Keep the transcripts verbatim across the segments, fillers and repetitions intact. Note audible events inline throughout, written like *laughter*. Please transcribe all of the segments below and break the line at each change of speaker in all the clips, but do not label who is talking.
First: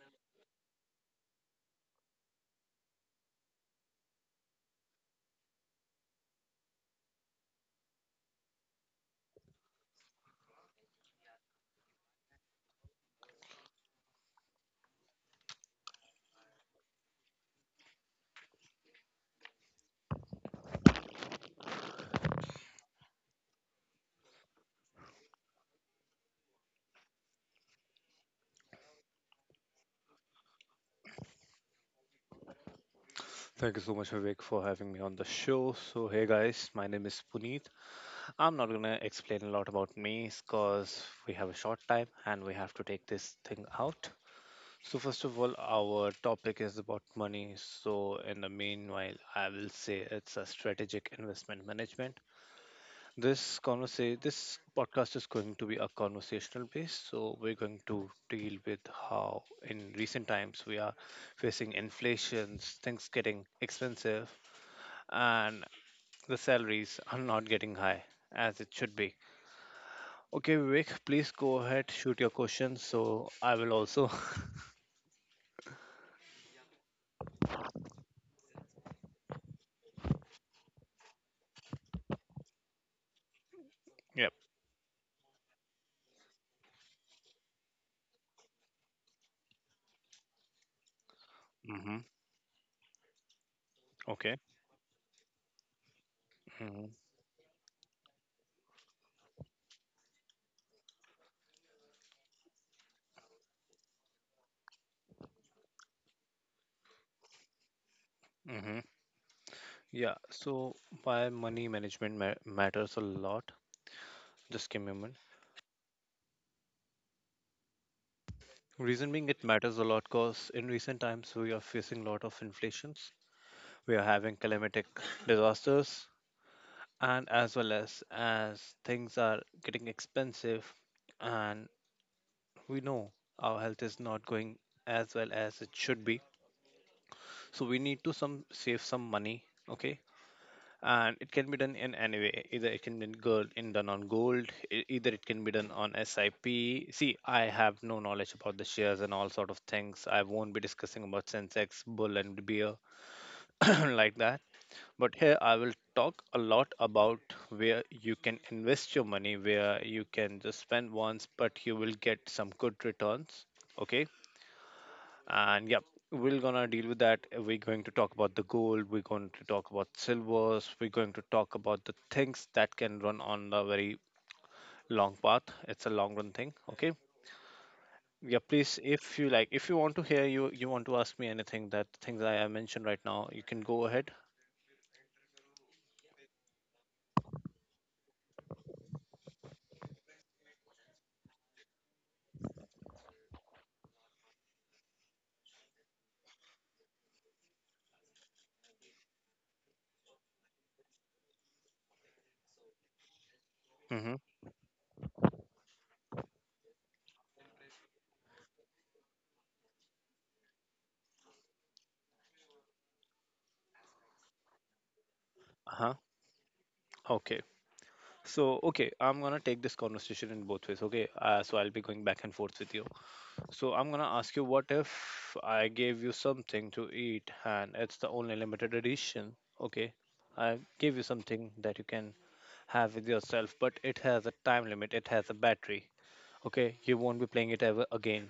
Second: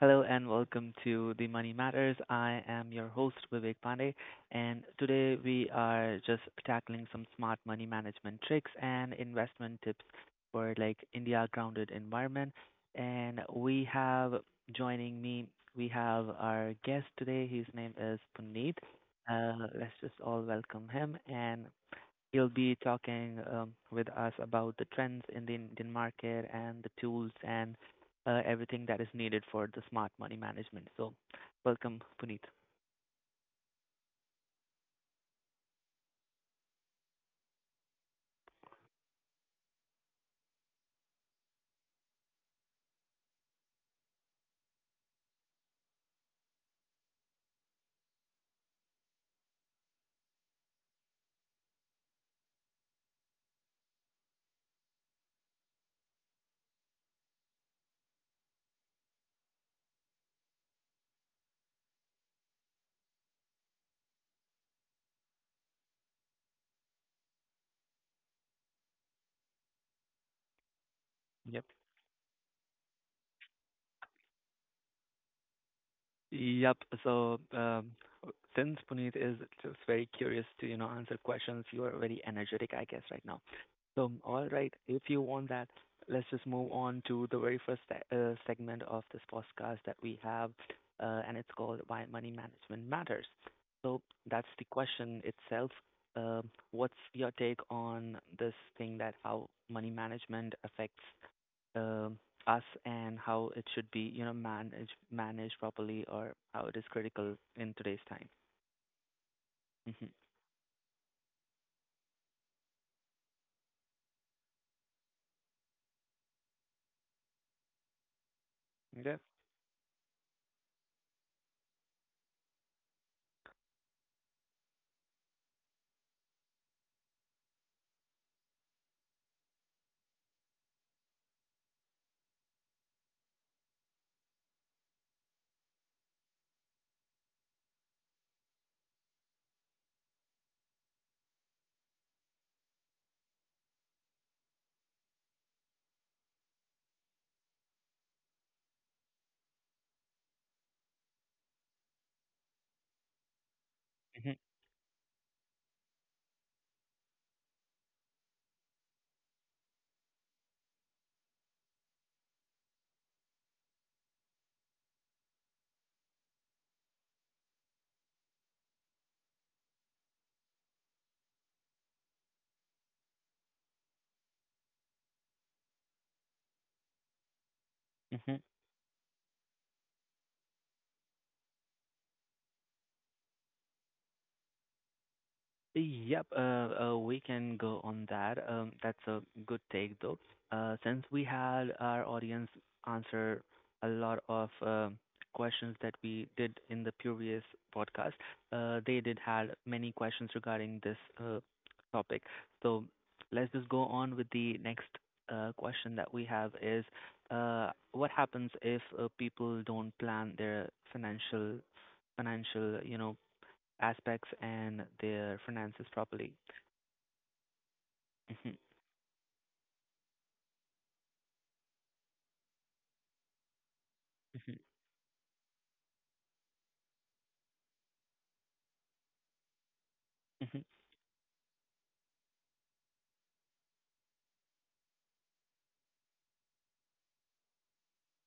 Hello and welcome to the Money Matters. I am your host Vivek Pandey, and today we are just tackling some smart money management tricks and investment tips for like India grounded environment. And we have joining me, we have our guest today. His name is Puneet. Uh, let's just all welcome him. And he will be talking um, with us about the trends in the Indian market and the tools and uh, everything that is needed for the smart money management. So, welcome, Puneet.
Thank you so much, Vivek, for having me on the show. So, hey guys, my name is Puneet. I'm not gonna explain a lot about me because we have a short time and we have to take this thing out. So, first of all, our topic is about money. So, in the meanwhile, I will say it's a strategic investment management. This conversa- this podcast is going to be a conversational base. So, we're going to deal with how in recent times we are facing inflations, things getting expensive, and the salaries are not getting high as it should be. Okay, Vivek, please go
Yep.
ahead, shoot your questions. So I will also. *laughs*
Yep. So, um, since Puneet is just very curious to, you know, answer questions, you are very energetic, I guess, right now. So,
Yep.
all right, if you want that, let's just move on to the very first se- uh, segment of this podcast that we have, uh, and it's called
Mm-hmm.
Why Money Management Matters. So,
Okay.
that's the question itself. Um,
Mm-hmm.
what's your take on this thing that how money management affects um, us and how it should be, you know, managed managed properly, or how it is critical in today's time.
Mm-hmm.
Hmm.
Yeah. So why money management ma- matters a lot? Just give me a minute. Reason
Yeah.
being, it matters a lot because in recent times we are facing a lot of inflations. We are having climatic *laughs* disasters, and as well as as things are getting expensive, and we know our health is not going as well as it should be, so we need to some save some money, okay. And it can be done in any way, either it can be gold, in done on gold e- either it can be done on sip. See, I have no knowledge about the shares and all sort of things, I won't be discussing about sensex, bull and beer *clears throat* like
Hmm.
that. But here I will talk a lot about where you can invest your money, where you can just spend once but you will get some good returns. Okay. And yeah, we're gonna deal with that. We're going to talk about the gold, we're going to talk about silvers, we're going to talk about the things that can run on the very long path. It's a long run thing, okay. Yeah,
Hmm.
please, if you like, if you want to hear, you you want to ask me anything that things I have mentioned right now, you can go ahead.
Yep, uh, uh, we can go on that. Um, that's a good take, though. Uh, since we had our audience answer a lot of uh, questions that we did in the previous podcast, uh, they did had many questions regarding this uh, topic. So let's just go
Mm-hmm.
on with the next uh, question that we have is, uh, what happens if uh, people don't plan their financial financial, you know, aspects and their finances
Uh-huh.
properly.
Okay. So
Mhm.
okay, I'm gonna take this conversation in both ways, okay. Uh, so I'll be going back and forth with you. So I'm gonna ask you,
Mhm.
what if I gave you something to eat and it's the only limited edition? Okay, I
Mhm.
gave you something that you can have with yourself, but it has a time limit, it has a battery. Okay, you won't be playing it ever again,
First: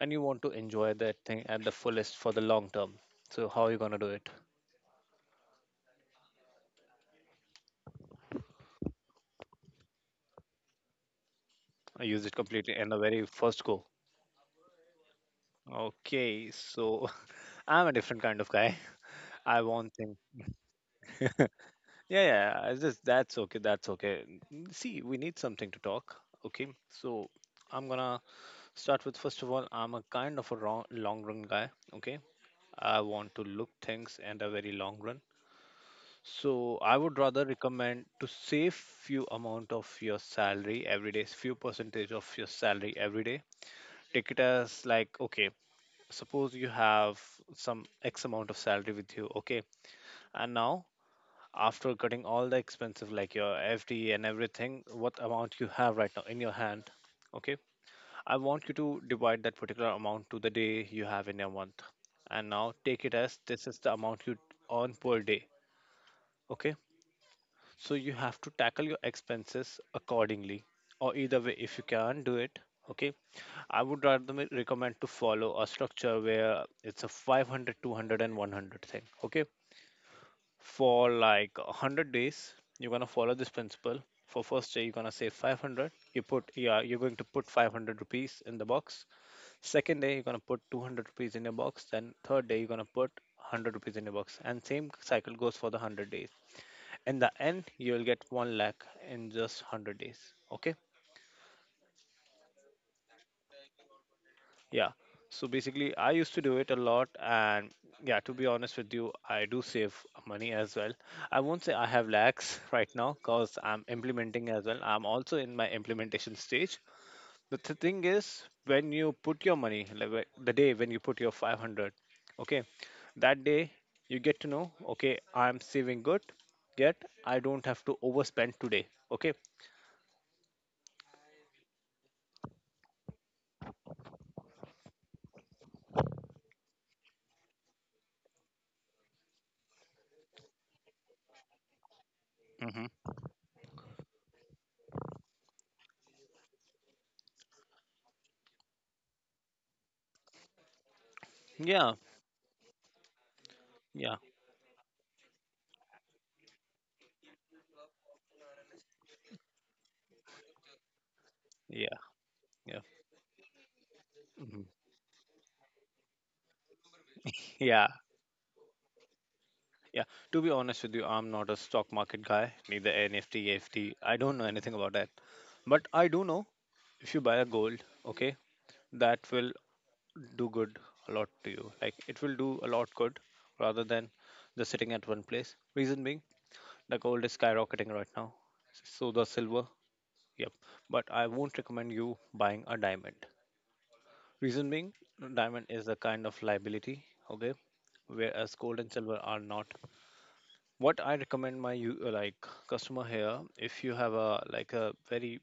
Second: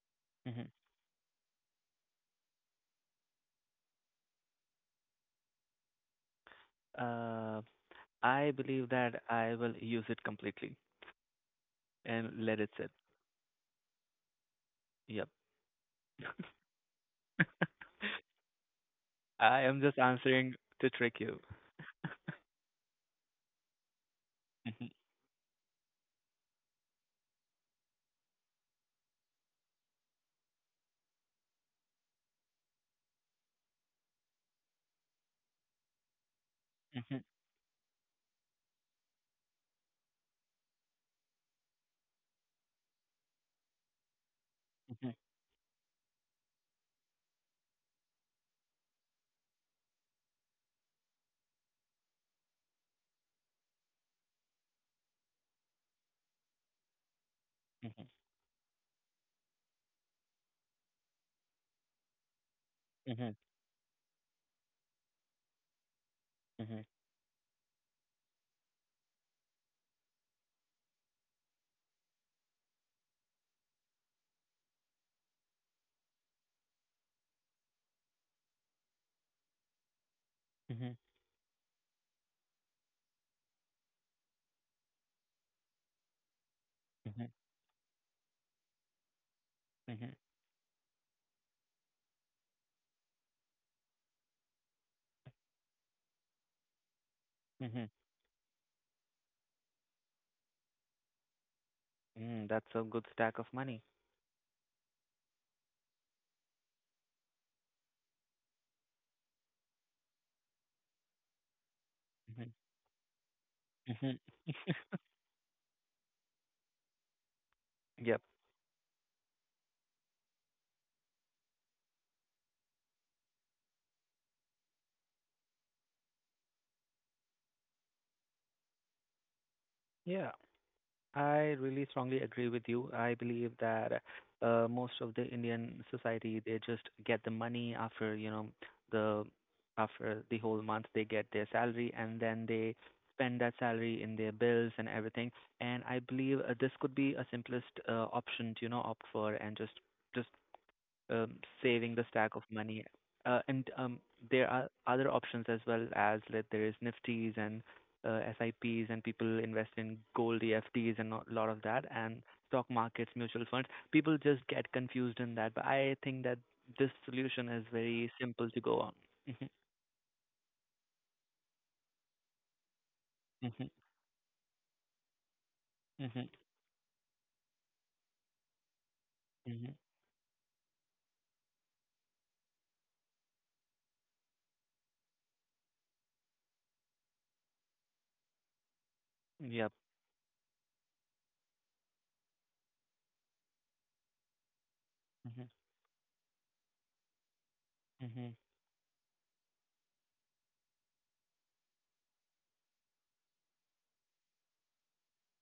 and you want to
Mhm.
enjoy that thing at the fullest for the long term. So how are you gonna do it?
Uh, I believe that I will use it completely
I use
and
it
let it
completely in
sit.
the very first go.
Yep.
Okay, so *laughs*
*laughs*
I'm a different kind of guy. I
I am
want
just
things.
answering to trick you.
*laughs* Yeah, yeah. I just That's okay. That's okay. N-
Mhm.
See, we need something to talk. Okay, so I'm gonna start with, first of all, I'm a kind of a wrong, long run guy. Okay, I want to look things in a very long run. So I would
Mhm.
rather recommend to save few amount of your salary every day, few percentage of your salary every day. Take it as
Mhm.
like okay, suppose you have some X amount of salary with you. Okay, and now after cutting all the expenses like your F D and everything, what amount you have right now in your hand. Okay,
Mhm.
I want you to divide that particular amount to the day you have in your month, and now take it
Mhm.
as this is the amount you earn per day. Okay,
Mhm.
so you have to tackle your expenses accordingly, or either way, if you can do it. Okay, I would rather me- recommend to follow a structure where it's a five hundred, two hundred, and one hundred thing. Okay,
Mhm.
for like one hundred days you're going to follow this principle. For first day you're going to save five hundred, you put yeah, you're going
Mhm.
to put five hundred rupees in the box. Second
Mhm.
day you're going to put two hundred rupees in your box, then third day you're going to put one hundred rupees in your box, and same cycle goes for the one hundred days. In the end
Mhm.
you will get one lakh in just one hundred days, okay.
Mm, that's a good stack of money.
Yeah. So basically, I used to do it a lot, and yeah, to be honest with you, I do save money as well. I won't say I have
Mhm.
lakhs *laughs* right now because I'm
Mhm.
implementing as well.
*laughs*
I'm also in my implementation stage. But the thing
Yep.
is, when you put your money, like wh- the day when you put your five hundred, okay, that day you get to know, okay, I'm saving good, yet I don't have to overspend today, okay.
Yeah. I really strongly agree with you. I believe that uh, most of the Indian society, they just get the money after, you know, the after the whole month, they get their salary and then they
Hmm.
spend that salary in their bills and everything. And I believe uh, this could be a simplest uh, option to, you know, opt for and just just um, saving the
Yeah,
stack of money. Uh, and um,
yeah,
there are other options as well as like, there is Nifties and uh, SIPs and people invest in gold E F Ts, and a lot of that
yeah,
and stock
yeah.
markets, mutual funds. People just
Mhm.
get confused in that, but I think that this solution is
Yeah.
very simple to go on. Mhm.
Yeah, to be honest with you, I'm not a stock market guy, neither N F T,
Mhm.
A F T. I don't know anything about that. But I do
Mhm.
know, if you buy a gold, okay, that will
Mhm.
do good a lot to you. Like it will do a lot good rather than just sitting at one place. Reason being, the gold is skyrocketing right now. So the silver,
Yep.
yep. But I won't recommend you buying a diamond. Reason being,
Mhm.
diamond is a kind of liability, okay,
Mhm.
whereas gold and silver are not. What I recommend, my u- uh, like, customer here, if you have a like a very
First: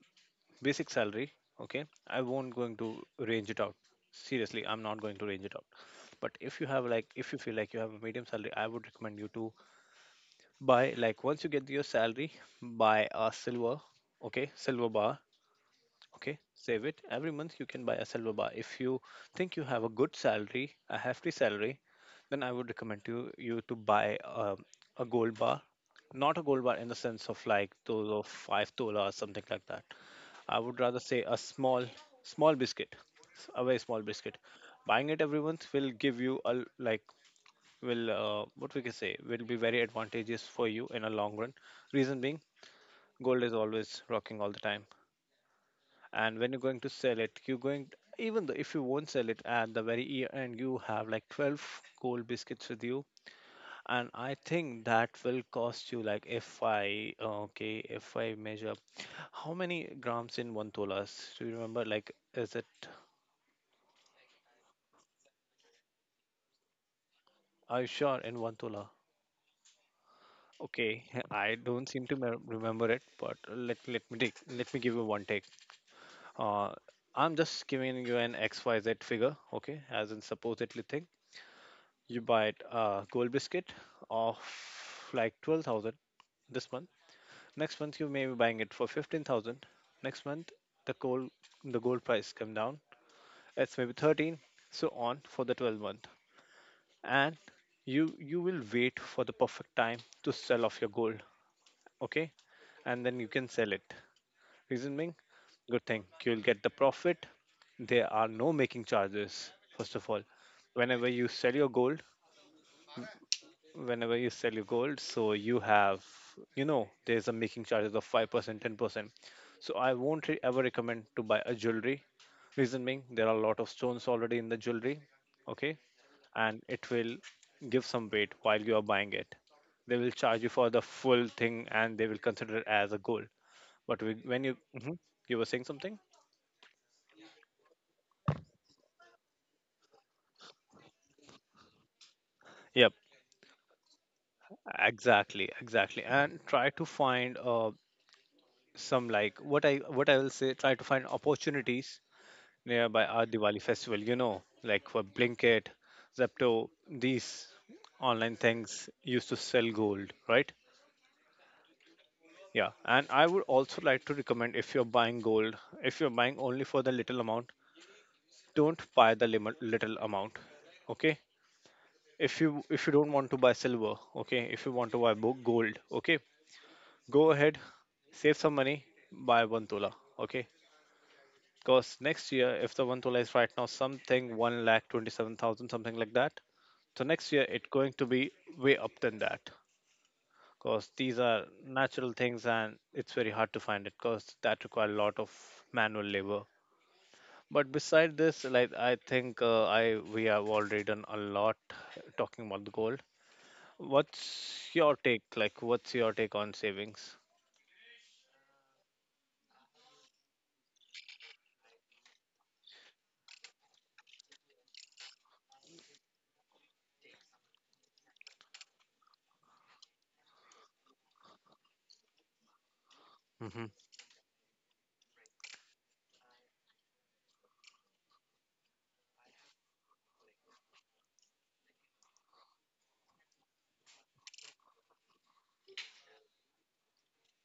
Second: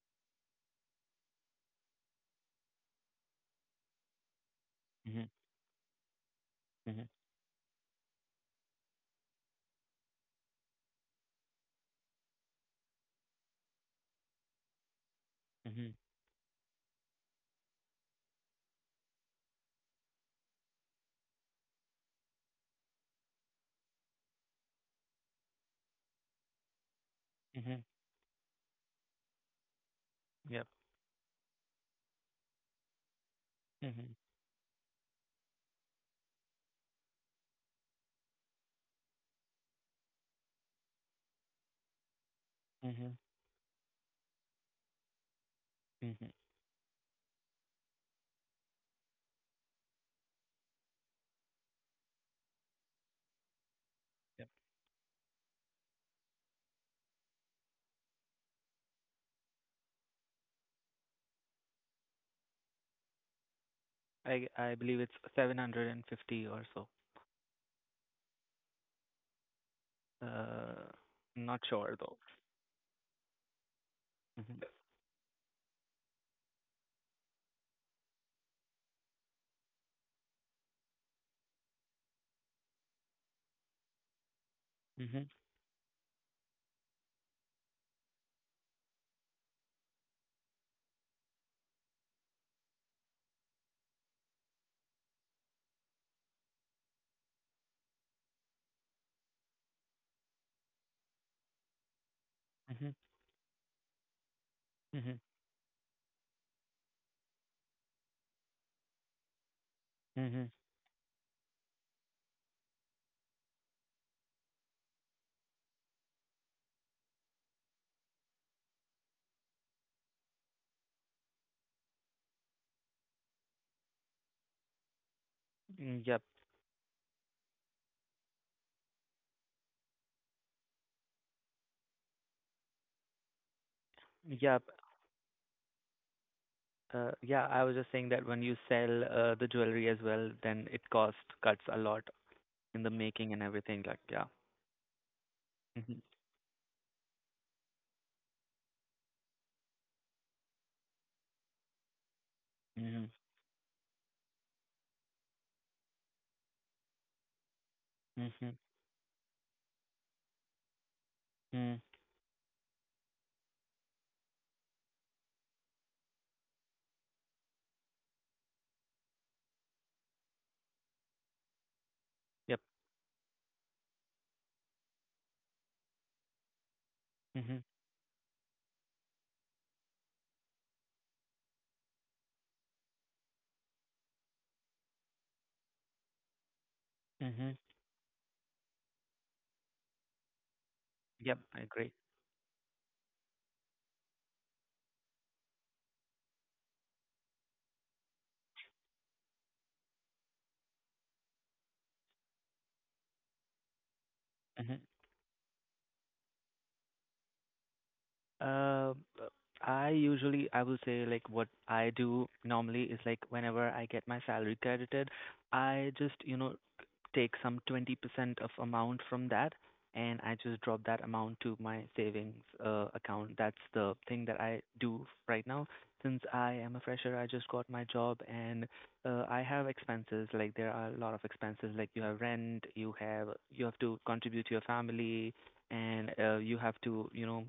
basic salary, okay, I won't going to range it out. Seriously, I'm not going to
Mhm.
range it out. But if you have
Mhm.
like, if you feel like you have a medium salary, I would recommend you to buy, like, once you get your salary, buy a silver, okay, silver bar.
Mhm.
Okay, save it. Every month you can buy a silver bar. If you think you have a good salary, a hefty salary, then I would recommend you you to buy um, a gold bar. Not a gold bar in the sense of like
Mhm.
those of five tola or something like that. I
Yep.
would rather say a small, small biscuit, s- a very small
Mhm.
biscuit. Buying it every month will give you a l- like, will, uh, what we can say, will be very advantageous for you in a long run. Reason being,
Mhm.
gold is always rocking all the time,
Mhm.
and when you're going to sell it, you're going even though if you won't sell it at the very year end, you have like twelve gold biscuits with you. And I think that will cost you, like, if i okay if i measure how many grams in one tola. Do you remember, like, is it?
I I believe it's seven hundred fifty or so.
Are you sure, in one tola?
Uh,
Okay, *laughs*
not
I
sure
don't
though.
seem to me- remember it, but let, let me take
Mm-hmm.
let me give you one take. uh I'm just giving you an xyz figure, okay, as in supposedly thing. You buy a gold biscuit of
Mm-hmm.
like twelve thousand this month. Next month you may be buying it for fifteen thousand. Next month the gold the gold price come down. It's maybe thirteen, so on for the twelve month. And you you will wait for the perfect time to sell off your gold, okay? And then you can sell it. Reason
Mm-hmm. Mm-hmm.
being, good thing you'll get the profit. There are no making charges. First of all,
Mm-hmm.
whenever you sell your gold, whenever you sell your gold so you have, you know there's a making charges of five percent ten percent. So I won't re- ever recommend to buy a jewelry. Reason being, there are a lot of stones already in the jewelry, okay.
Yep.
And it will give some weight while you are buying it, they will charge you for the full thing and they will consider it as a gold. But with- when you...
Yep.
Mhm. You were saying something.
Uh, yeah, I was just saying that when you sell uh, the jewelry as well, then it cost cuts a lot in the
Yep,
making and everything. Like, yeah.
exactly,
Mm-hmm.
exactly. And try to find uh, some, like, what I what I will say, try to find opportunities nearby
Mm-hmm.
our Diwali festival, you know, like for Blinkit, Zepto, these online
Mm-hmm.
things used to sell gold, right?
Mm.
Yeah, and I would also like to recommend, if you're buying gold, if you're buying only for the little amount, don't buy the lim- little amount, okay? If
Yep.
you if you don't want to buy silver, okay, if you want to buy bo- gold, okay, go
Mm-hmm.
ahead, save some money, buy one tola, okay? Because next year, if the one tola is right now something one lakh twenty seven thousand, something like that, so next year
Mm-hmm.
it's going to be way up than that. Because these
Yep.
are
I agree.
natural things, and it's very hard to find it. Because that require a lot of manual labor. But beside this, like, I think uh, I we have already done a lot talking about the gold. What's
Mm-hmm.
your take? Like, what's your take on savings?
Uh, uh, I usually I will say, like, what I do normally is like whenever I get my salary credited, I just, you know, take some twenty percent of amount from that, and I just drop that amount to my savings uh, account. That's
Mm-hmm.
the thing that I do right now. Since I am a fresher, I just got my job and uh, I have expenses. Like there are a lot of expenses. Like you have rent, you have you have to contribute to your family, and uh, you have to, you know,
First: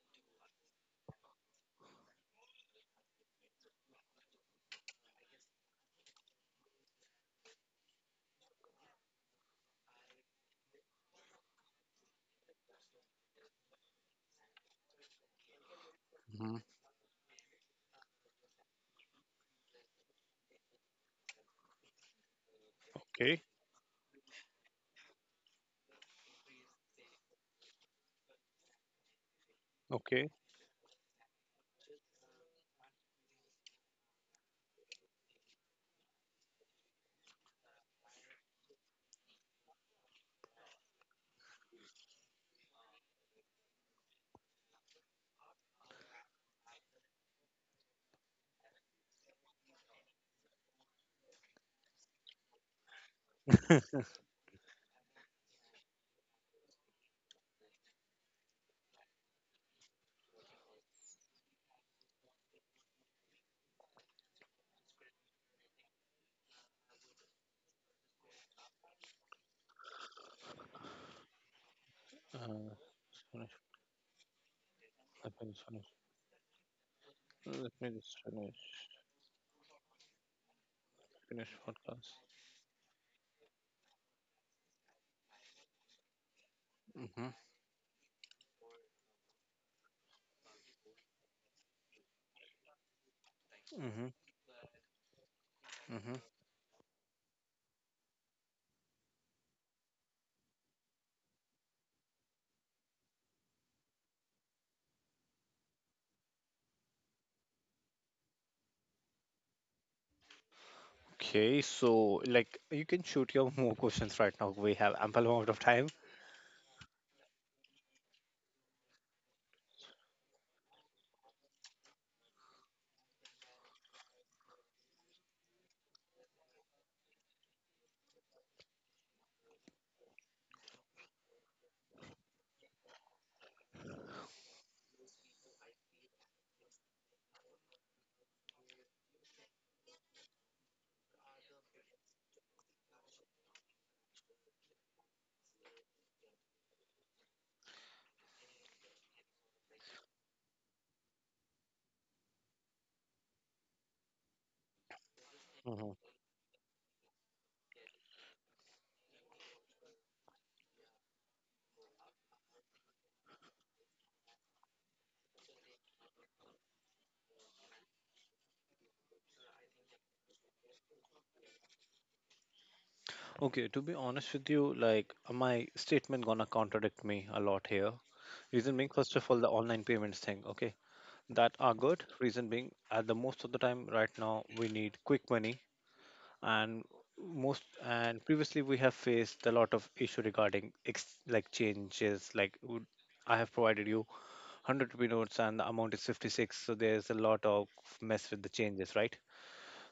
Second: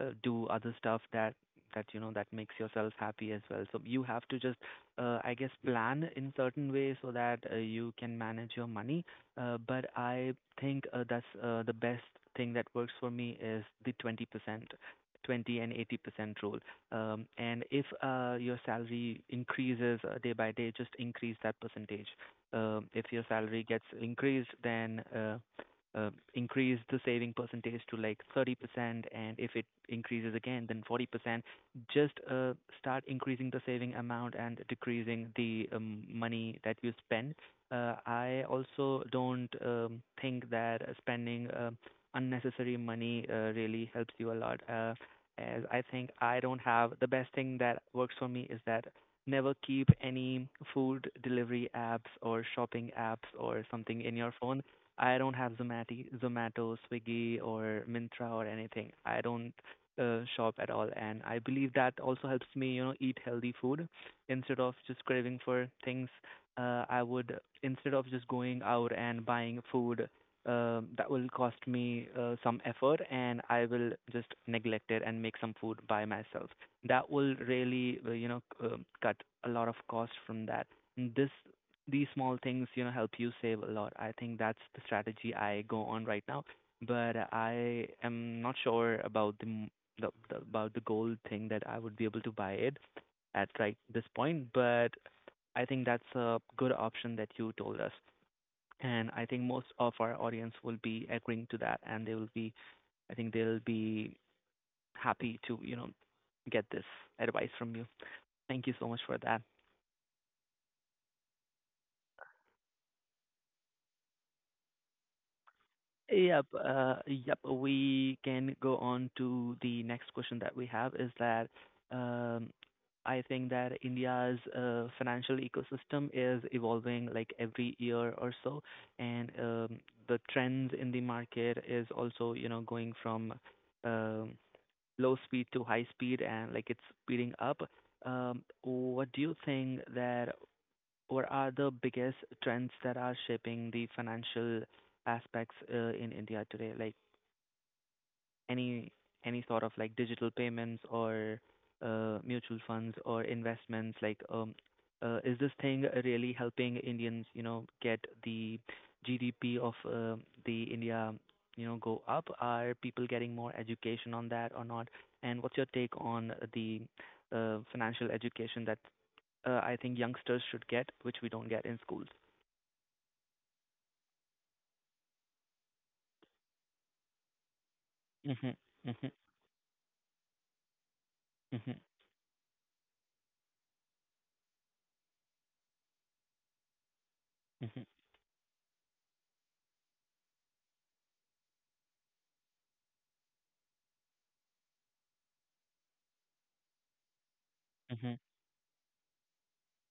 uh, do other stuff that that you know that makes yourself happy as well. So you have to just, uh, I guess, plan in certain way so that uh, you can manage your money. Uh, but I think uh, that's uh, the best thing that works for me is the twenty percent. twenty and eighty percent
Mm-hmm.
rule. Um, and if uh, your salary increases uh, day by day, just increase that percentage. Um, if your
Okay.
salary gets increased, then uh, uh, increase the saving percentage to like thirty percent, and if it
Okay.
increases again, then forty percent, just uh, start increasing the saving amount and decreasing the um, money that you spend. uh, I also don't um, think that spending um unnecessary money uh, really helps you a lot. Uh, as I think I don't have The best thing that works for me is that never keep any food delivery apps or shopping apps or something in your phone. I don't have Zomati, Zomato, Swiggy, or Mintra or anything. I don't uh, shop at all, and I believe that also helps me, you know, eat healthy food instead of just craving for things. Uh, I would, instead of just going out and buying food um that will cost me uh, some
Uh,
effort,
just
and
finish.
I will just neglect it and
Let
make
me
some
just
food
finish.
by myself. That will
Let me
really, uh,
just
you know,
finish.
c- um cut a lot of cost from that. And This
Finish
these
podcast.
small things, you know, help you save a lot. I think that's the strategy I go on right now, but
Mm-hmm,
I am not sure about the, m- the, the about the gold thing that I would be able to buy it at right
mm-hmm,
this point, but I think that's
mm-hmm.
a good option that you told us. And I think most of our audience will be agreeing to that, and they will be, I think they'll be happy to, you know, get this advice from you. Thank you so much for that.
Okay, so, like, you can shoot your *laughs* more questions right now. We have ample amount of time.
Yep, uh, yep. We can go on to the next question that we have is that um, I think that India's uh, financial ecosystem is evolving like every year or so, and um, the trends in the market is also, you know, going from um, low speed to high speed, and like it's speeding up. Um, what do you think that what are the biggest trends that are shaping the financial aspects uh, in India today? Like any any sort of like digital payments or uh, mutual funds or investments? Like, um, uh, is this thing
Mm-hmm.
really helping Indians, you know, get the G D P of uh, the India, you know, go up? Are people getting more education on that or not? And what's your take on the uh, financial education that uh, I think youngsters should get, which we don't get in schools?
Okay, to be honest with you, like my statement gonna contradict me a lot here.
Mhm.
Reason being,
Mhm.
first of all, the online payments thing. Okay, that are
Mhm.
good. Reason being, at the most of the time right now, we need quick money, and most
Mhm. Mhm.
and previously we have faced a lot of issue regarding ex- like changes. Like would- I have provided you one hundred rupee notes and the amount is fifty-six, so there's a lot of
Mhm.
mess with the changes, right?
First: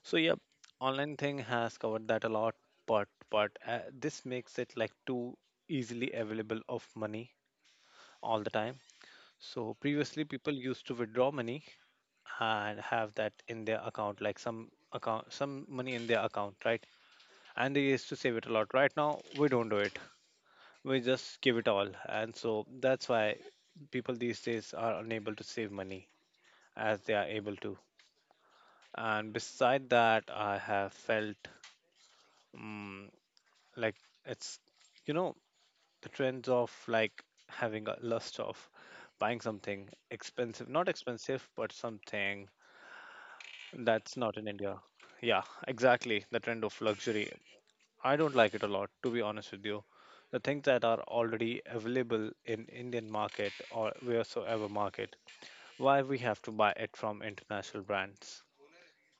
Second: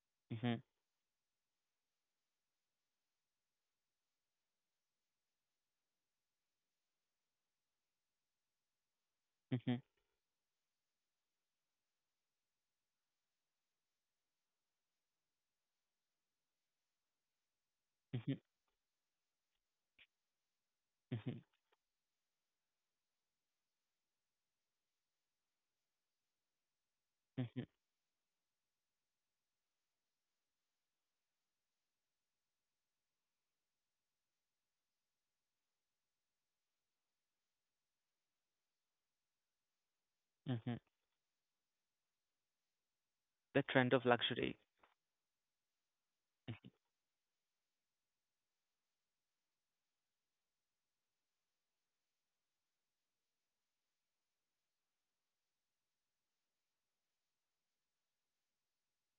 So yeah,
Mhm.
online thing has covered that a lot, but but uh, this makes it like too easily available of money all the time. So previously people used to withdraw money and have that in their account, like some account some money in their account, right? And they used to
Mhm.
save it a lot. Right now we don't do it. We
Mhm.
just give it all, and so that's why people these days are unable to save money as they are able
Mhm.
to. And beside that, I have felt um, like it's, you know, the trends of like having a lust of buying something expensive,
Mhm.
not expensive, but something
The trend of
that's not in
luxury.
India. Yeah, exactly. The trend of luxury. I don't like it a lot, to be honest with you. The things that are already available in Indian market or wheresoever market, why we have to buy it from international brands?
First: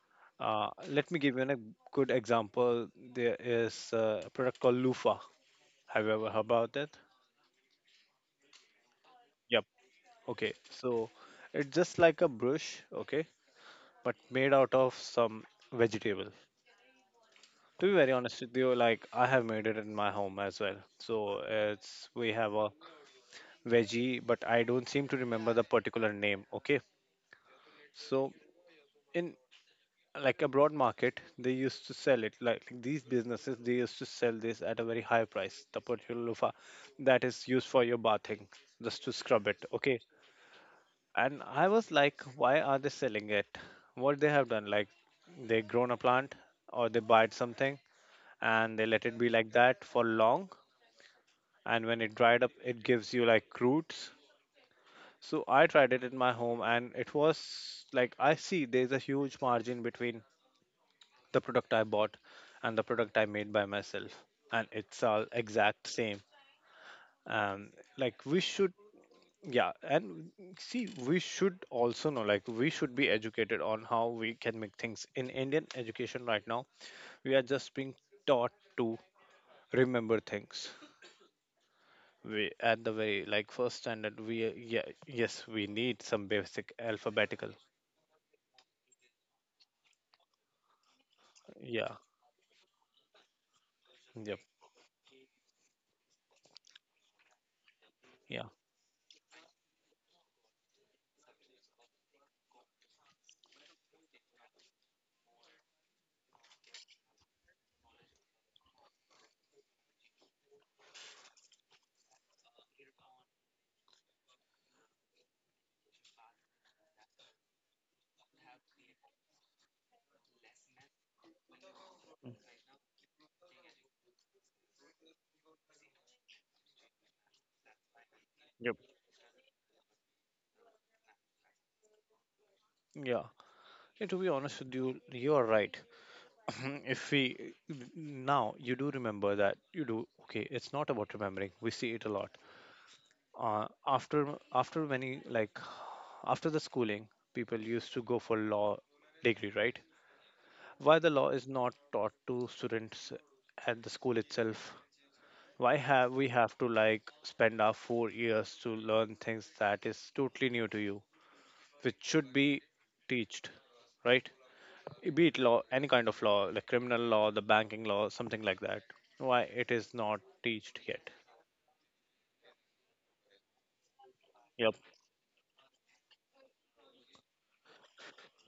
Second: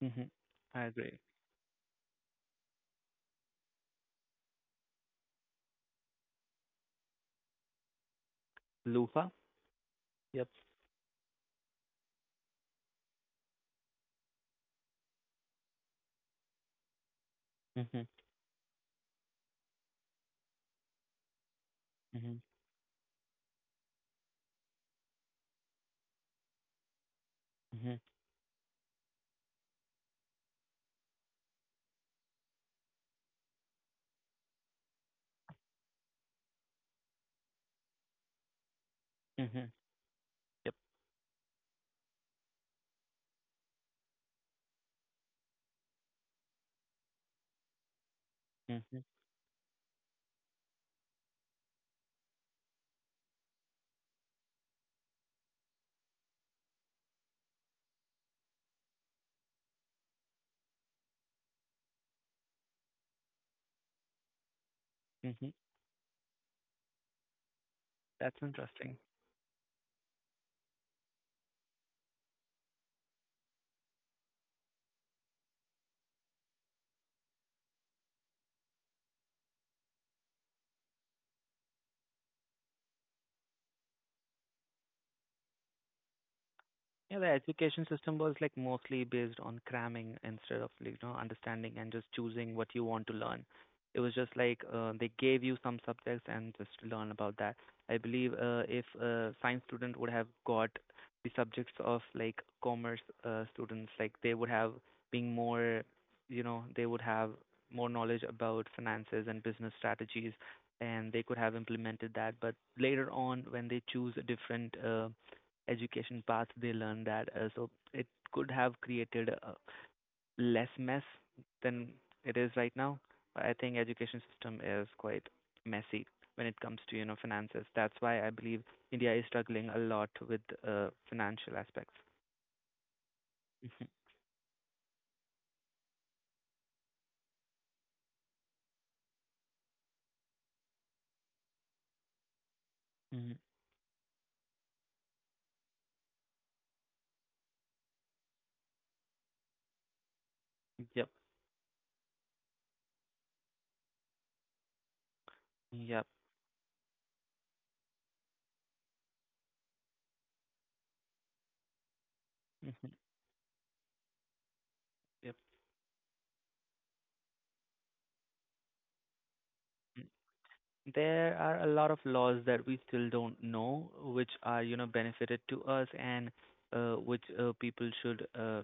Hmm.
Uh,
I
let
agree.
me give you a good example. There is a product called Lufa. Have you ever heard about it?
Lufa.
Yep.
Yep.
Okay. So it's just like a brush, okay, but made out of some vegetable. To be
Hmm.
very honest with you, like I have made it in my home as well. So it's we
Hmm.
have a veggie, but I don't seem to remember the particular name. Okay.
Hmm.
So in like abroad market, they used to sell it, like like these businesses, they used to sell this at a very high price, the particular loofah that is used for your bathing, just to scrub it,
Hmm.
okay.
Yep.
And I was like, why are they selling it? What they have done? Like, they grown a plant or they bite something, and they
Hmm.
let it be like that for long. And when it dried up, it gives you like roots. So I tried it in my home, and it was like, I see there's a huge margin between the product I bought and the product I made by myself, and it's all
Hmm.
exact same. Um, like we
That's
should,
interesting.
yeah, and see, we should also know, like we should be educated on how we can make things. In Indian education right now, we are just being taught to remember things. We at the very like first standard, we uh, yeah, yes, we need some basic
Yeah, the
alphabetical.
education system was like mostly based on cramming instead of, like, you know, understanding and
Yeah,
just choosing what you want to learn. It was just
yep,
like uh, they gave you some subjects and just learn about that. I believe
yeah,
uh, if a science student would have got the subjects of like commerce uh, students, like they would have been more, you know, they would have more knowledge about finances and business strategies, and they could have implemented that. But later on, when they choose different uh, education path, they learn that, uh, so it could have created uh, less mess than it is right now. I think education system is quite messy when it comes to, you know, finances. That's why I believe India is struggling a lot with uh, financial aspects.
yeah.
Mhm.
And to be honest with you, you are right. *clears throat* Hmm, if we now you do remember that you do, okay. It's not about remembering. We see it a lot.
Mhm.
Uh, after after many, like after the schooling, people used to go for law degree, right?
Yep.
Why the law is not taught to students at the school itself? Why
Yep.
have we have to like spend our four years to learn things that is totally new to you, which should be
Mhm.
teached, right?
Yep.
Be it law, any kind of law, like criminal law, the banking law, something like that, why it
Mm.
is not teached yet?
There are a lot of laws that we still don't know, which are, you know,
Yep.
benefited to us and uh, which uh, people should uh,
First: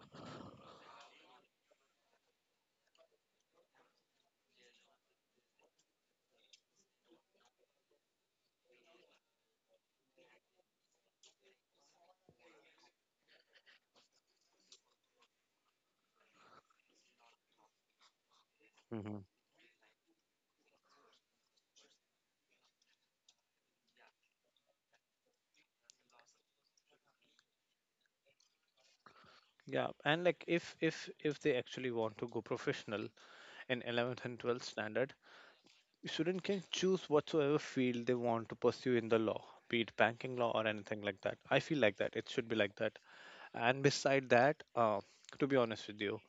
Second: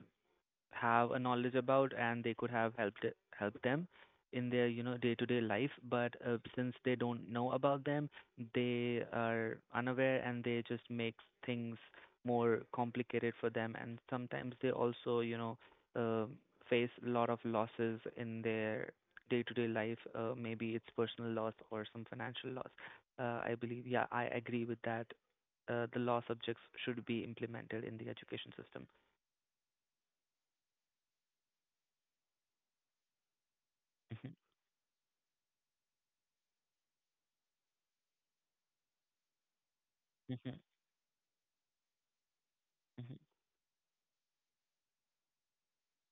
have a knowledge about, and they could have helped it- helped them in their, you know, day-to-day life. But uh, since they don't know about them, they are unaware and they just make things more complicated for them, and sometimes they also, you know, uh, face a lot of losses in their
Hmm.
day-to-day life. Uh, maybe it's personal loss or some financial loss. uh, I believe, yeah, I agree with that. Uh, the law subjects should be implemented in the education system.
Yeah, and like if if if they actually want to go professional in eleventh and twelfth standard, student can choose whatsoever field they want to pursue in the law, be it banking law or
Hmm.
anything like that. I feel like that it should be like that.
Hmm.
And beside that, uh, to be honest with you,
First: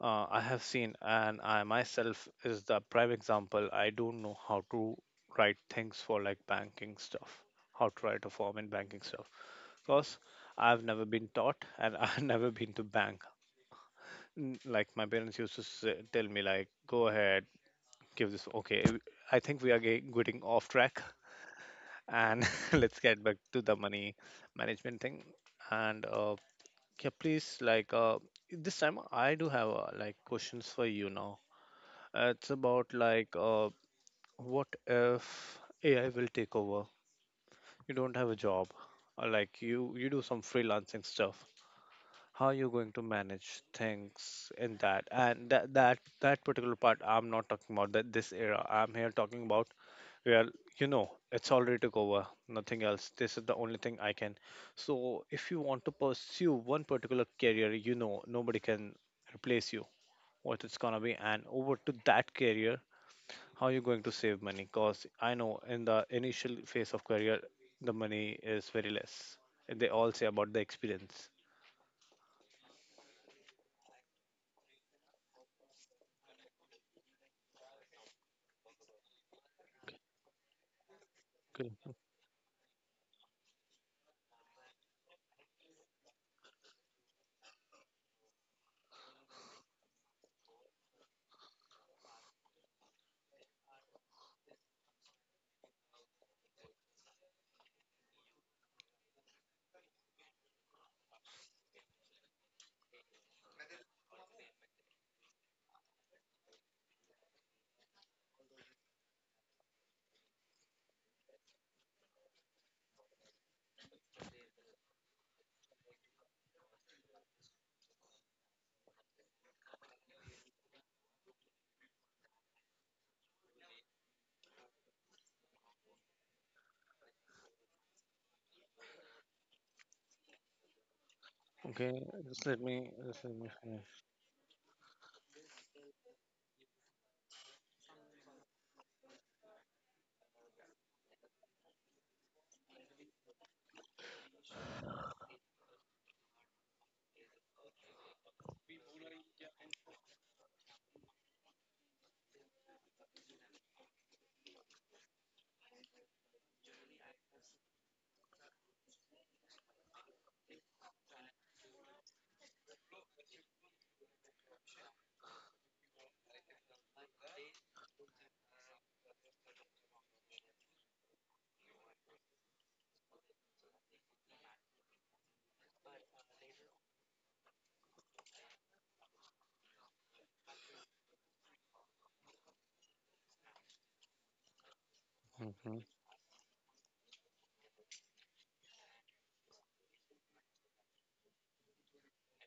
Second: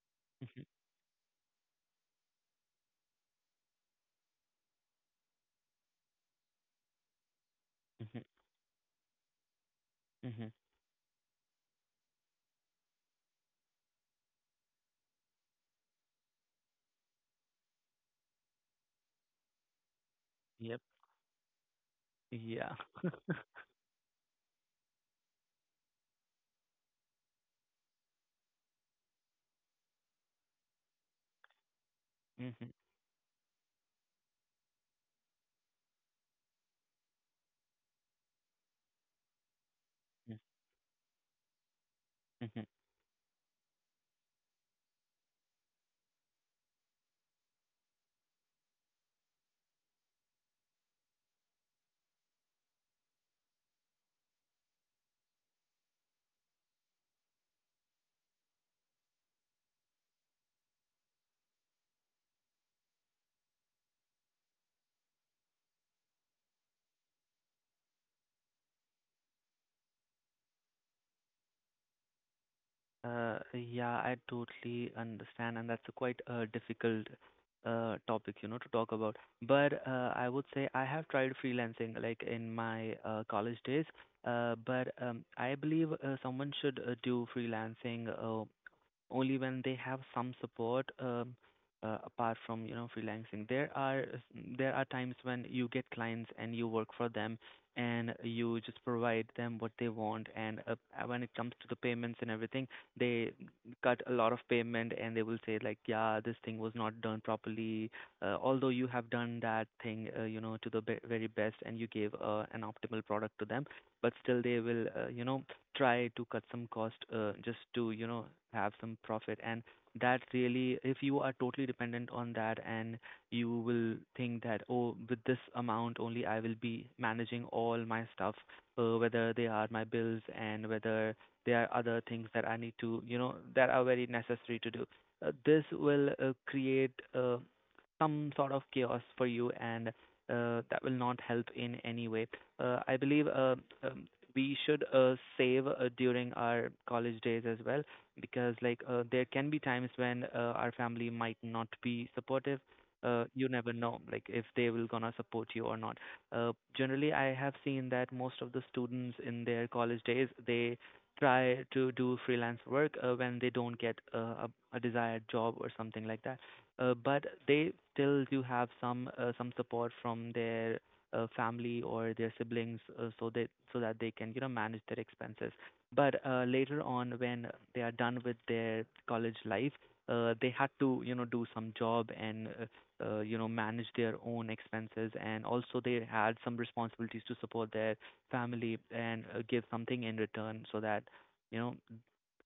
uh, I have
Mhm.
seen, and I myself is the prime example. I don't know how to write things for like banking stuff, how to
Mhm.
write a form in banking stuff, because
Mhm.
I've never been taught, and *laughs* I've never been to bank. N- Like, my parents used to say, tell me, like, go ahead, give this. Okay, I think we are ge- getting off
Yep.
track, and *laughs*
Yeah.
let's get back
*laughs*
to the money management thing. And uh, yeah, please, like, uh, this time I do have uh, like questions for you now. uh, It's
Mhm.
about like, uh, what if A I will take over? You don't have a job, or like you you do
Mhm.
some freelancing stuff. How are
Mhm.
you going to manage things in that? And that that that particular part, I'm not talking about that this era. I'm here talking about, well, you know, it's already took over, nothing else. This is the only thing I can. So, if you want to pursue one particular career, you know, nobody can replace you. What it's gonna be, and over to that career, how are you going to save money? Because I know in the initial phase of career, the money is very less. They all say about the experience.
Uh, yeah, I totally understand, and that's a quite uh, difficult uh, topic, you know, to talk about. But uh, I would say I have tried
Okay.
freelancing, like in my uh, college days. Uh, but um, I believe uh, someone should uh, do freelancing uh, only when they have some support, um, uh, apart from you know freelancing, there are there are times when you get clients and you work for them, and you just provide them what they want. And uh, when it comes to the payments and everything, they cut a lot of payment and they will say like, yeah, this thing was not done properly, uh, although you have done that thing uh, you know to the be- very best, and you gave uh, an optimal product to them. But still they will, uh, you know try to cut some cost uh, just to, you know have some profit. And that really, if you are totally dependent on that, and you will think that, oh, with this amount only I will be managing all my stuff, uh, whether they are my bills, and whether there are other
Okay.
things
Just
that I
let
need
me.
to, you
Just
know
let me
that are
finish.
very necessary to do. Uh, this will uh, create uh, some sort of chaos for you, and uh, that will not help in any way. uh, I believe, uh, um, we should uh, save uh, during our college days as well, because like, uh, there can be times when uh, our family might not be supportive. Uh, you never know, like if they will gonna support you or not. Uh, generally, I have seen that most of the students in their college days, they try to do freelance work uh, when they don't get uh, a, a desired job or something like that. Uh, but they still do have some, uh, some support from their uh, family or their siblings, uh, so that so that they can, you know manage their expenses. But uh, later on, when they are done with their college life, uh, they had to, you know do some job, and uh, uh, you know manage their own expenses, and
Mm-hmm.
also they had some responsibilities to support their family, and uh, give something in return, so that, you know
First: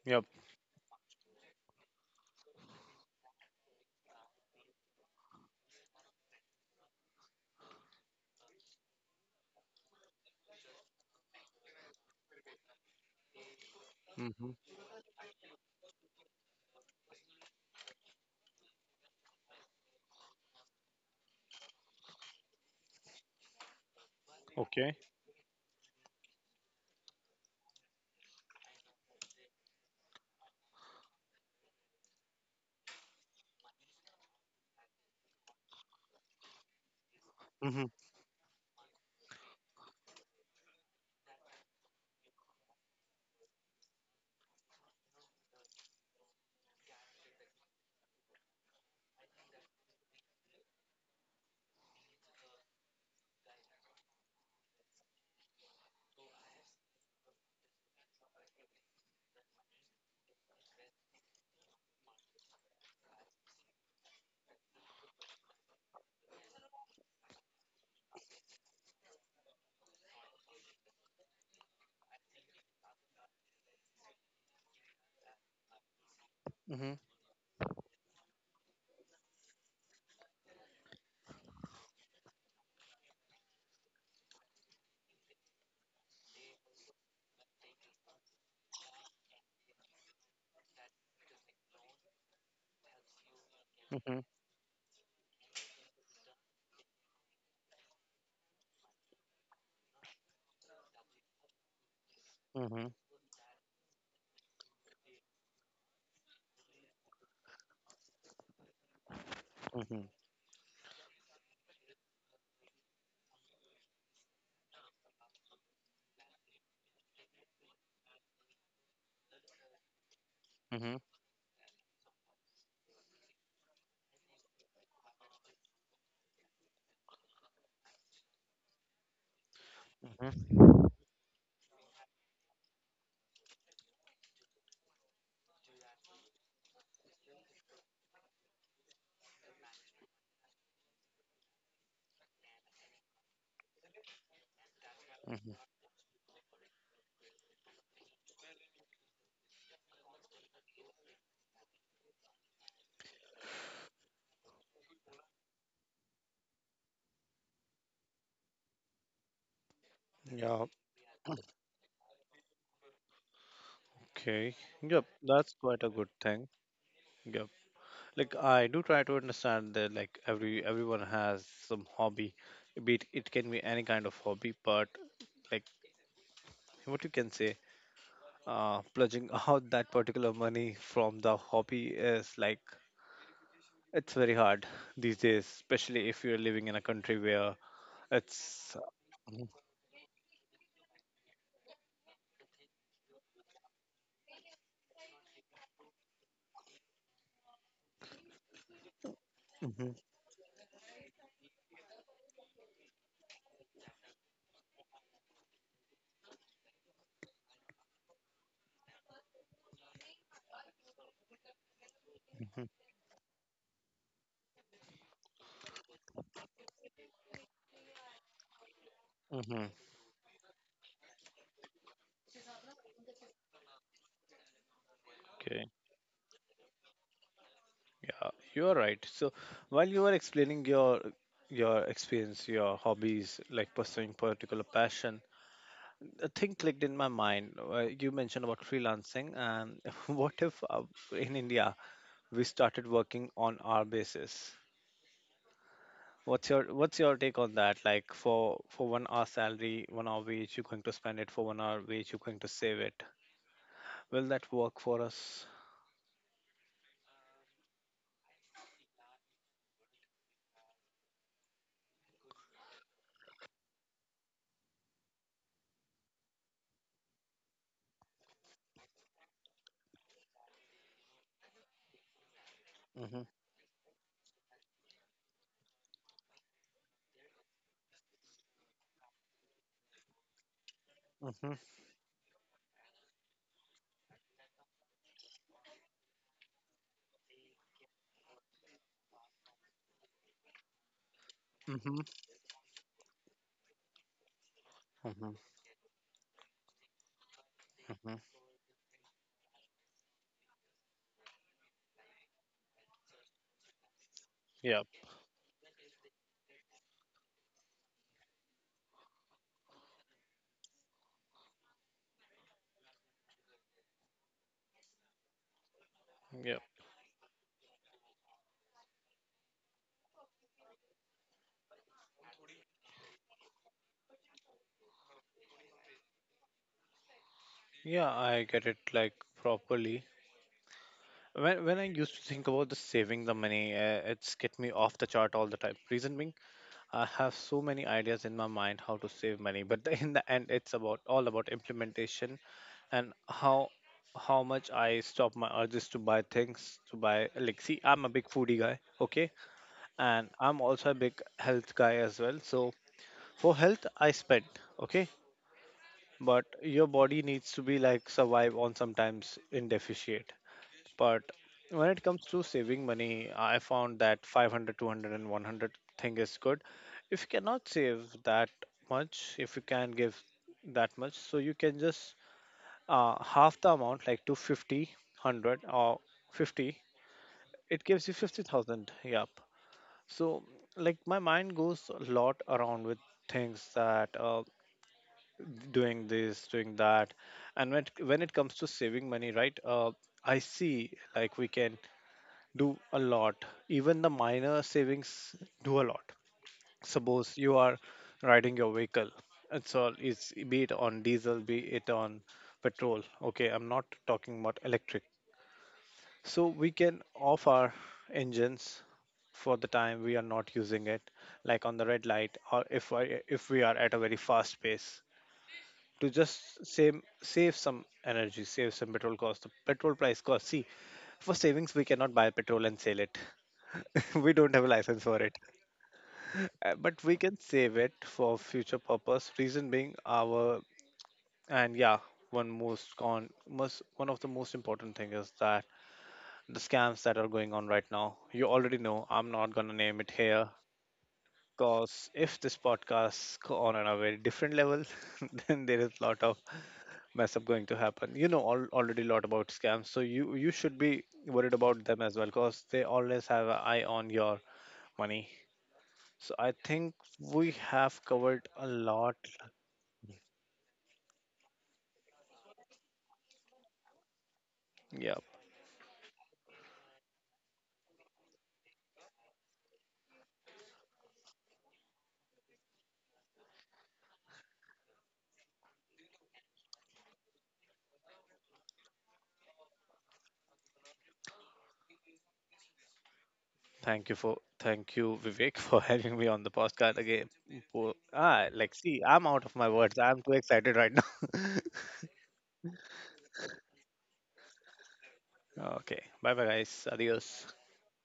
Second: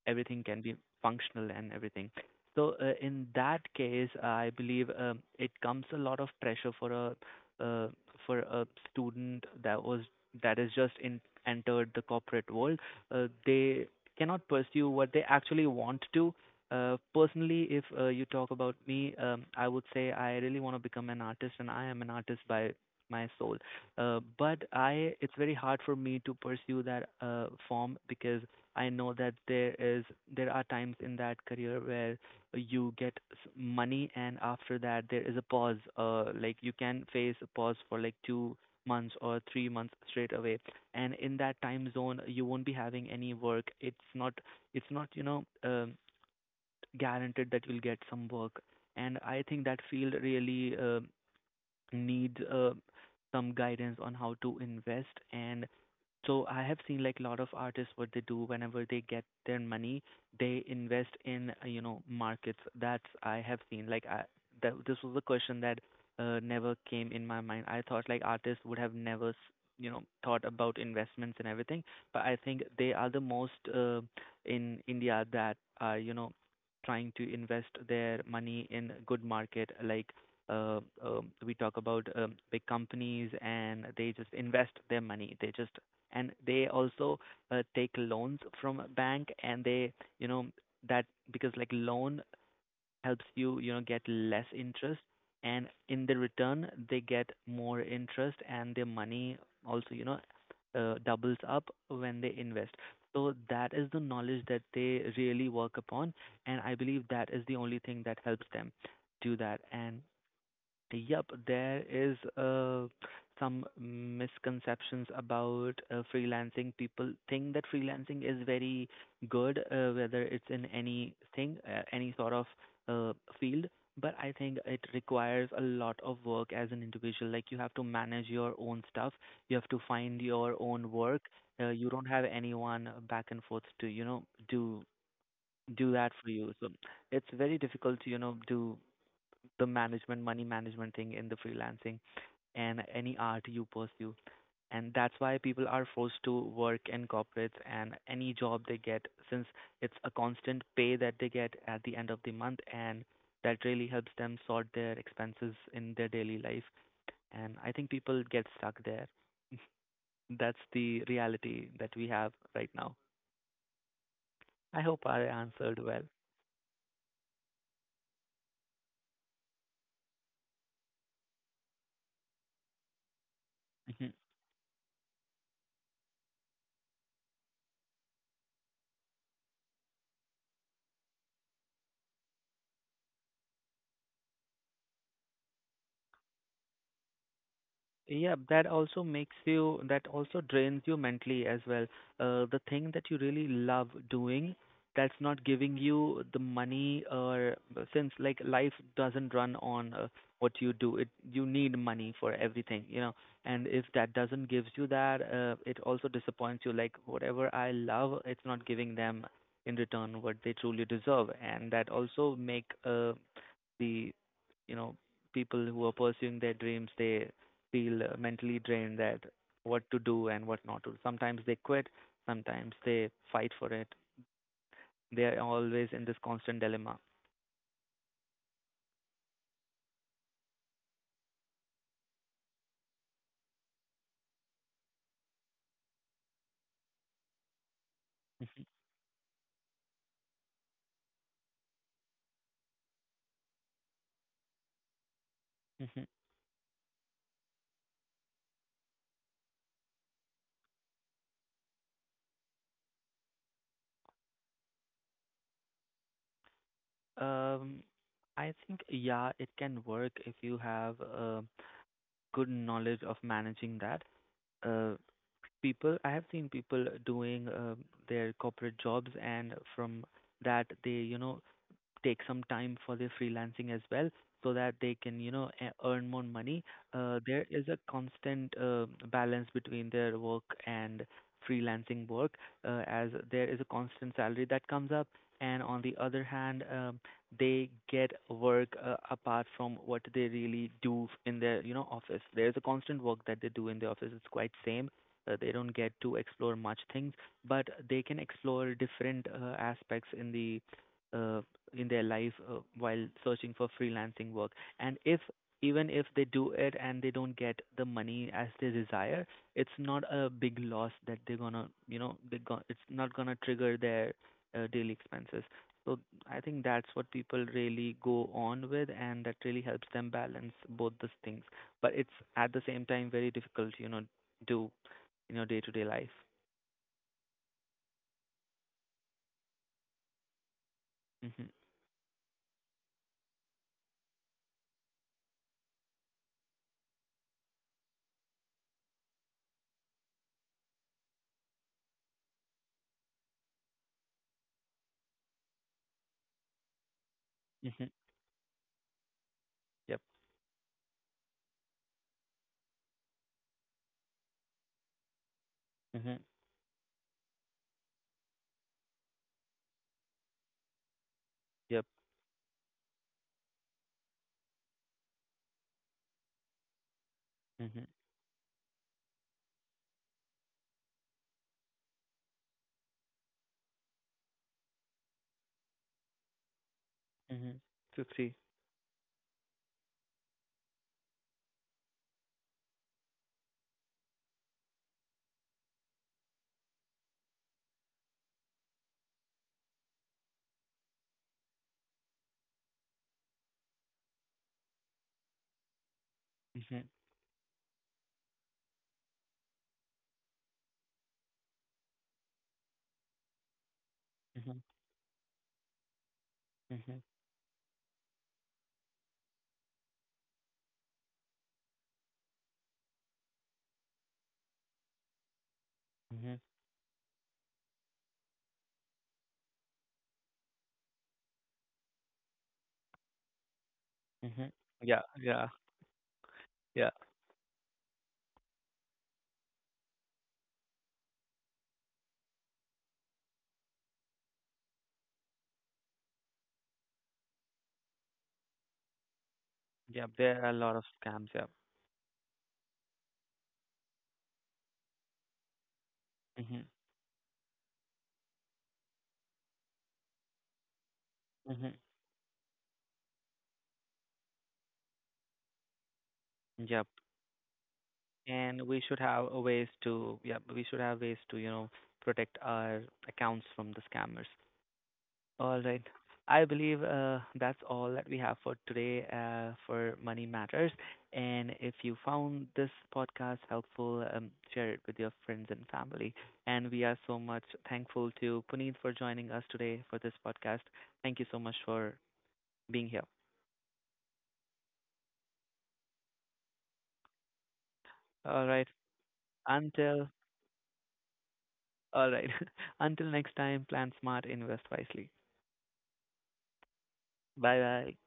Yep.
everything can be functional and everything. So uh, in that case, I believe, um, it comes a lot of pressure for a, uh, for a student that was that is just in, entered the corporate world. Uh, they cannot
Mm-hmm.
pursue what they actually want to. Uh, personally, if uh, you talk about me, um, I would say I really want to become an artist, and I am an artist by my soul. Uh, but
Okay.
I, it's very hard for me to pursue that uh, form, because I know that there is there are times in that career where you get s- money, and after that there is a pause. Uh like you can face a pause
Mm-hmm.
for like two months or three months straight away, and in that time zone you won't be having any work. It's not it's not, you know um guaranteed that you'll get some work. And I think that field really uh, needs uh, some guidance on how to invest. And so I have seen like a lot of artists, what they do whenever they get their money, they invest in, uh, you know markets. That's, I have seen like I, that this was a question that uh, never came in my mind. I thought like artists would have never, s- you know thought about investments and everything, but I think they are the most uh, in India that are, you know
Mm-hmm.
trying to invest their money in good market like. Uh, um, we talk about um, big companies and they just invest their money. They just, and they also uh, take loans from a bank, and they, you know that, because like loan helps you, you know get
Mm-hmm.
less interest, and in the return they get more interest, and their money also, you know uh, doubles up when they invest.
Mm-hmm.
So that is the knowledge that they really work upon, and I believe that is the only thing that helps them do that. And
Mm-hmm.
yep, there is uh, some misconceptions about uh, freelancing. People think that freelancing is very good, uh, whether it's in
Mm-hmm.
anything, uh, any sort of uh, field. But I think it requires a lot of work as an individual. Like you have to manage your own stuff. You have to find your own work. Uh, you don't have anyone back and forth to, you know, do do that for you. So it's very difficult to, you know, do the management, money management thing in the freelancing and any art you pursue. And that's why
Mm-hmm.
people are forced to work in corporates and any job they get, since it's a constant pay that they get at the end of the month, and that really helps them sort their expenses in their daily life. And I think people get stuck there. *laughs* That's
Yeah.
the reality that we have right now.
Okay.
I hope
Yep.
I
That's
answered
quite a
well.
good thing. Yep. Like I do try to understand that like every everyone has some hobby, be it, it can be any kind of
*laughs*
hobby, but like what you can say uh, pledging *laughs* out that particular money from the hobby is like, it's very hard these days, especially if you're living in a country where
Yeah, that
it's.
also makes
Mhm,
you, that also drains you mentally as well. Uh, the thing that you really love doing, that's not giving you the money. Or since like life doesn't run on,
mhm,
uh, what you do, it you need money for everything, you know. And if that doesn't gives you that, uh, it also disappoints you. Like whatever I love, it's not giving them in return what they truly deserve, and that also make, uh, the you know people who are pursuing their dreams, they feel uh, mentally drained that
mhm.
what to do and what not to do. Sometimes they quit, sometimes they fight for it, they are
Okay,
always in this constant dilemma.
yeah, you are right. So while you were explaining your your experience, your hobbies, like pursuing particular passion, a thing clicked in my mind. Uh, you mentioned about freelancing, and *laughs* what if uh, in India we started working on our basis?
Mhm.
What's your what's your take on that? Like for for one hour salary, one hour wage, you're going to spend it. For one hour wage, you're going to save it. Will that work for us?
um I think yeah, it can work if you have a good knowledge of managing that. uh People, I have seen people doing uh their corporate jobs, and from that they, you know take some time for their
Mm-hmm,
freelancing as well, so that they can, you know e- earn more money. Uh, there is a constant uh, balance between their work and
mm-hmm,
freelancing work. Uh, as there is a constant salary that comes up, and on the other hand, um, they get work uh, apart from what they really do in their, you know
mm-hmm,
office. There's a constant work that they do in the office, it's quite same.
mm-hmm,
Uh, they don't get to explore much things, but they
mm-hmm.
can explore different uh, aspects in the, uh, in their life, uh, while searching for freelancing work.
Yeah,
And if, even if they do it and they don't get the money as they desire, it's not a big loss that they're gonna, you know they go- it's not gonna trigger their uh, daily expenses. So I
yeah,
think that's what people really go on with, and that really helps them balance both those things. But it's at the same time very difficult, you know, do in your day to day life.
yeah. I get it, like, properly. When when
Mhm.
I used to think about the saving the money, uh, it's get me off the chart all the time. Reason being, I have so many ideas in my mind how to save money, but *laughs* in the end, it's about all about implementation and how how much I stop my urges to buy things to buy. Like, see, I'm
Mhm.
a big foodie guy, okay,
Yep.
and I'm also a big health guy as well. So for health, I spend, okay,
Mhm.
but your body needs to be like survive on sometimes in deficit. But when
Yep.
it comes to saving money, I found that five hundred, two hundred, and one hundred thing is good. If you cannot
Mhm.
save that much, if you can give that much, so you can just uh, half the amount, like two hundred fifty, one hundred, or fifty.
Mhm.
It gives you
fifty.
fifty thousand. Yep. So, like, my mind goes a lot around with things that uh, doing this, doing that. And when it, when it comes to saving money, right? Uh, I see like we can do a lot. Even the minor savings do a lot.
Mhm.
Suppose you are riding your vehicle. It's all, it's be it on diesel, be it on petrol. Okay, I'm not talking about
Mm-hmm.
electric. So we
Mm-hmm.
can off our engines for the time we are not using it, like on the red light, or if I, if we are at a very fast pace to
Mm-hmm.
just save save some energy, save some petrol cost. The petrol price cost. See, for savings we cannot buy petrol and sell it, *laughs* we
Mm-hmm.
don't have a
Yep.
license for it.
Yeah.
Uh, but we can save it for future purpose, reason being our, and yeah, one most con most, one of the most important thing is that the scams that are going on right now, you already know, I'm not gonna name it
Yep. There are
here,
a lot of scams. Yep.
because if this podcast go on on a very different level, *laughs* then there is a lot of
Mm-hmm.
mess up going to happen. You know all, already a lot about scams, so you you should be worried
Mm-hmm.
about them as well, because they always have an eye on your money. So I
Yep.
think we have covered
And
a
we should
lot.
have a ways to, yep, we should have ways to, you know, protect our accounts from the scammers.
Yeah.
All right. I believe uh, that's all that we have for today uh, for Money Matters. And if you found this podcast helpful, um, share it with your friends and family. And we are so much thankful to Puneet for joining us today for this podcast. Thank you so much for being here.
Thank you for thank you Vivek, *laughs* for having me on the podcast again. For,
All
ah,
right.
like see, I'm out of my words.
Until
I'm too excited right now.
All right. *laughs* Until next time, plan smart, invest wisely.
*laughs* Okay. Bye bye, guys. Adios.
Bye bye.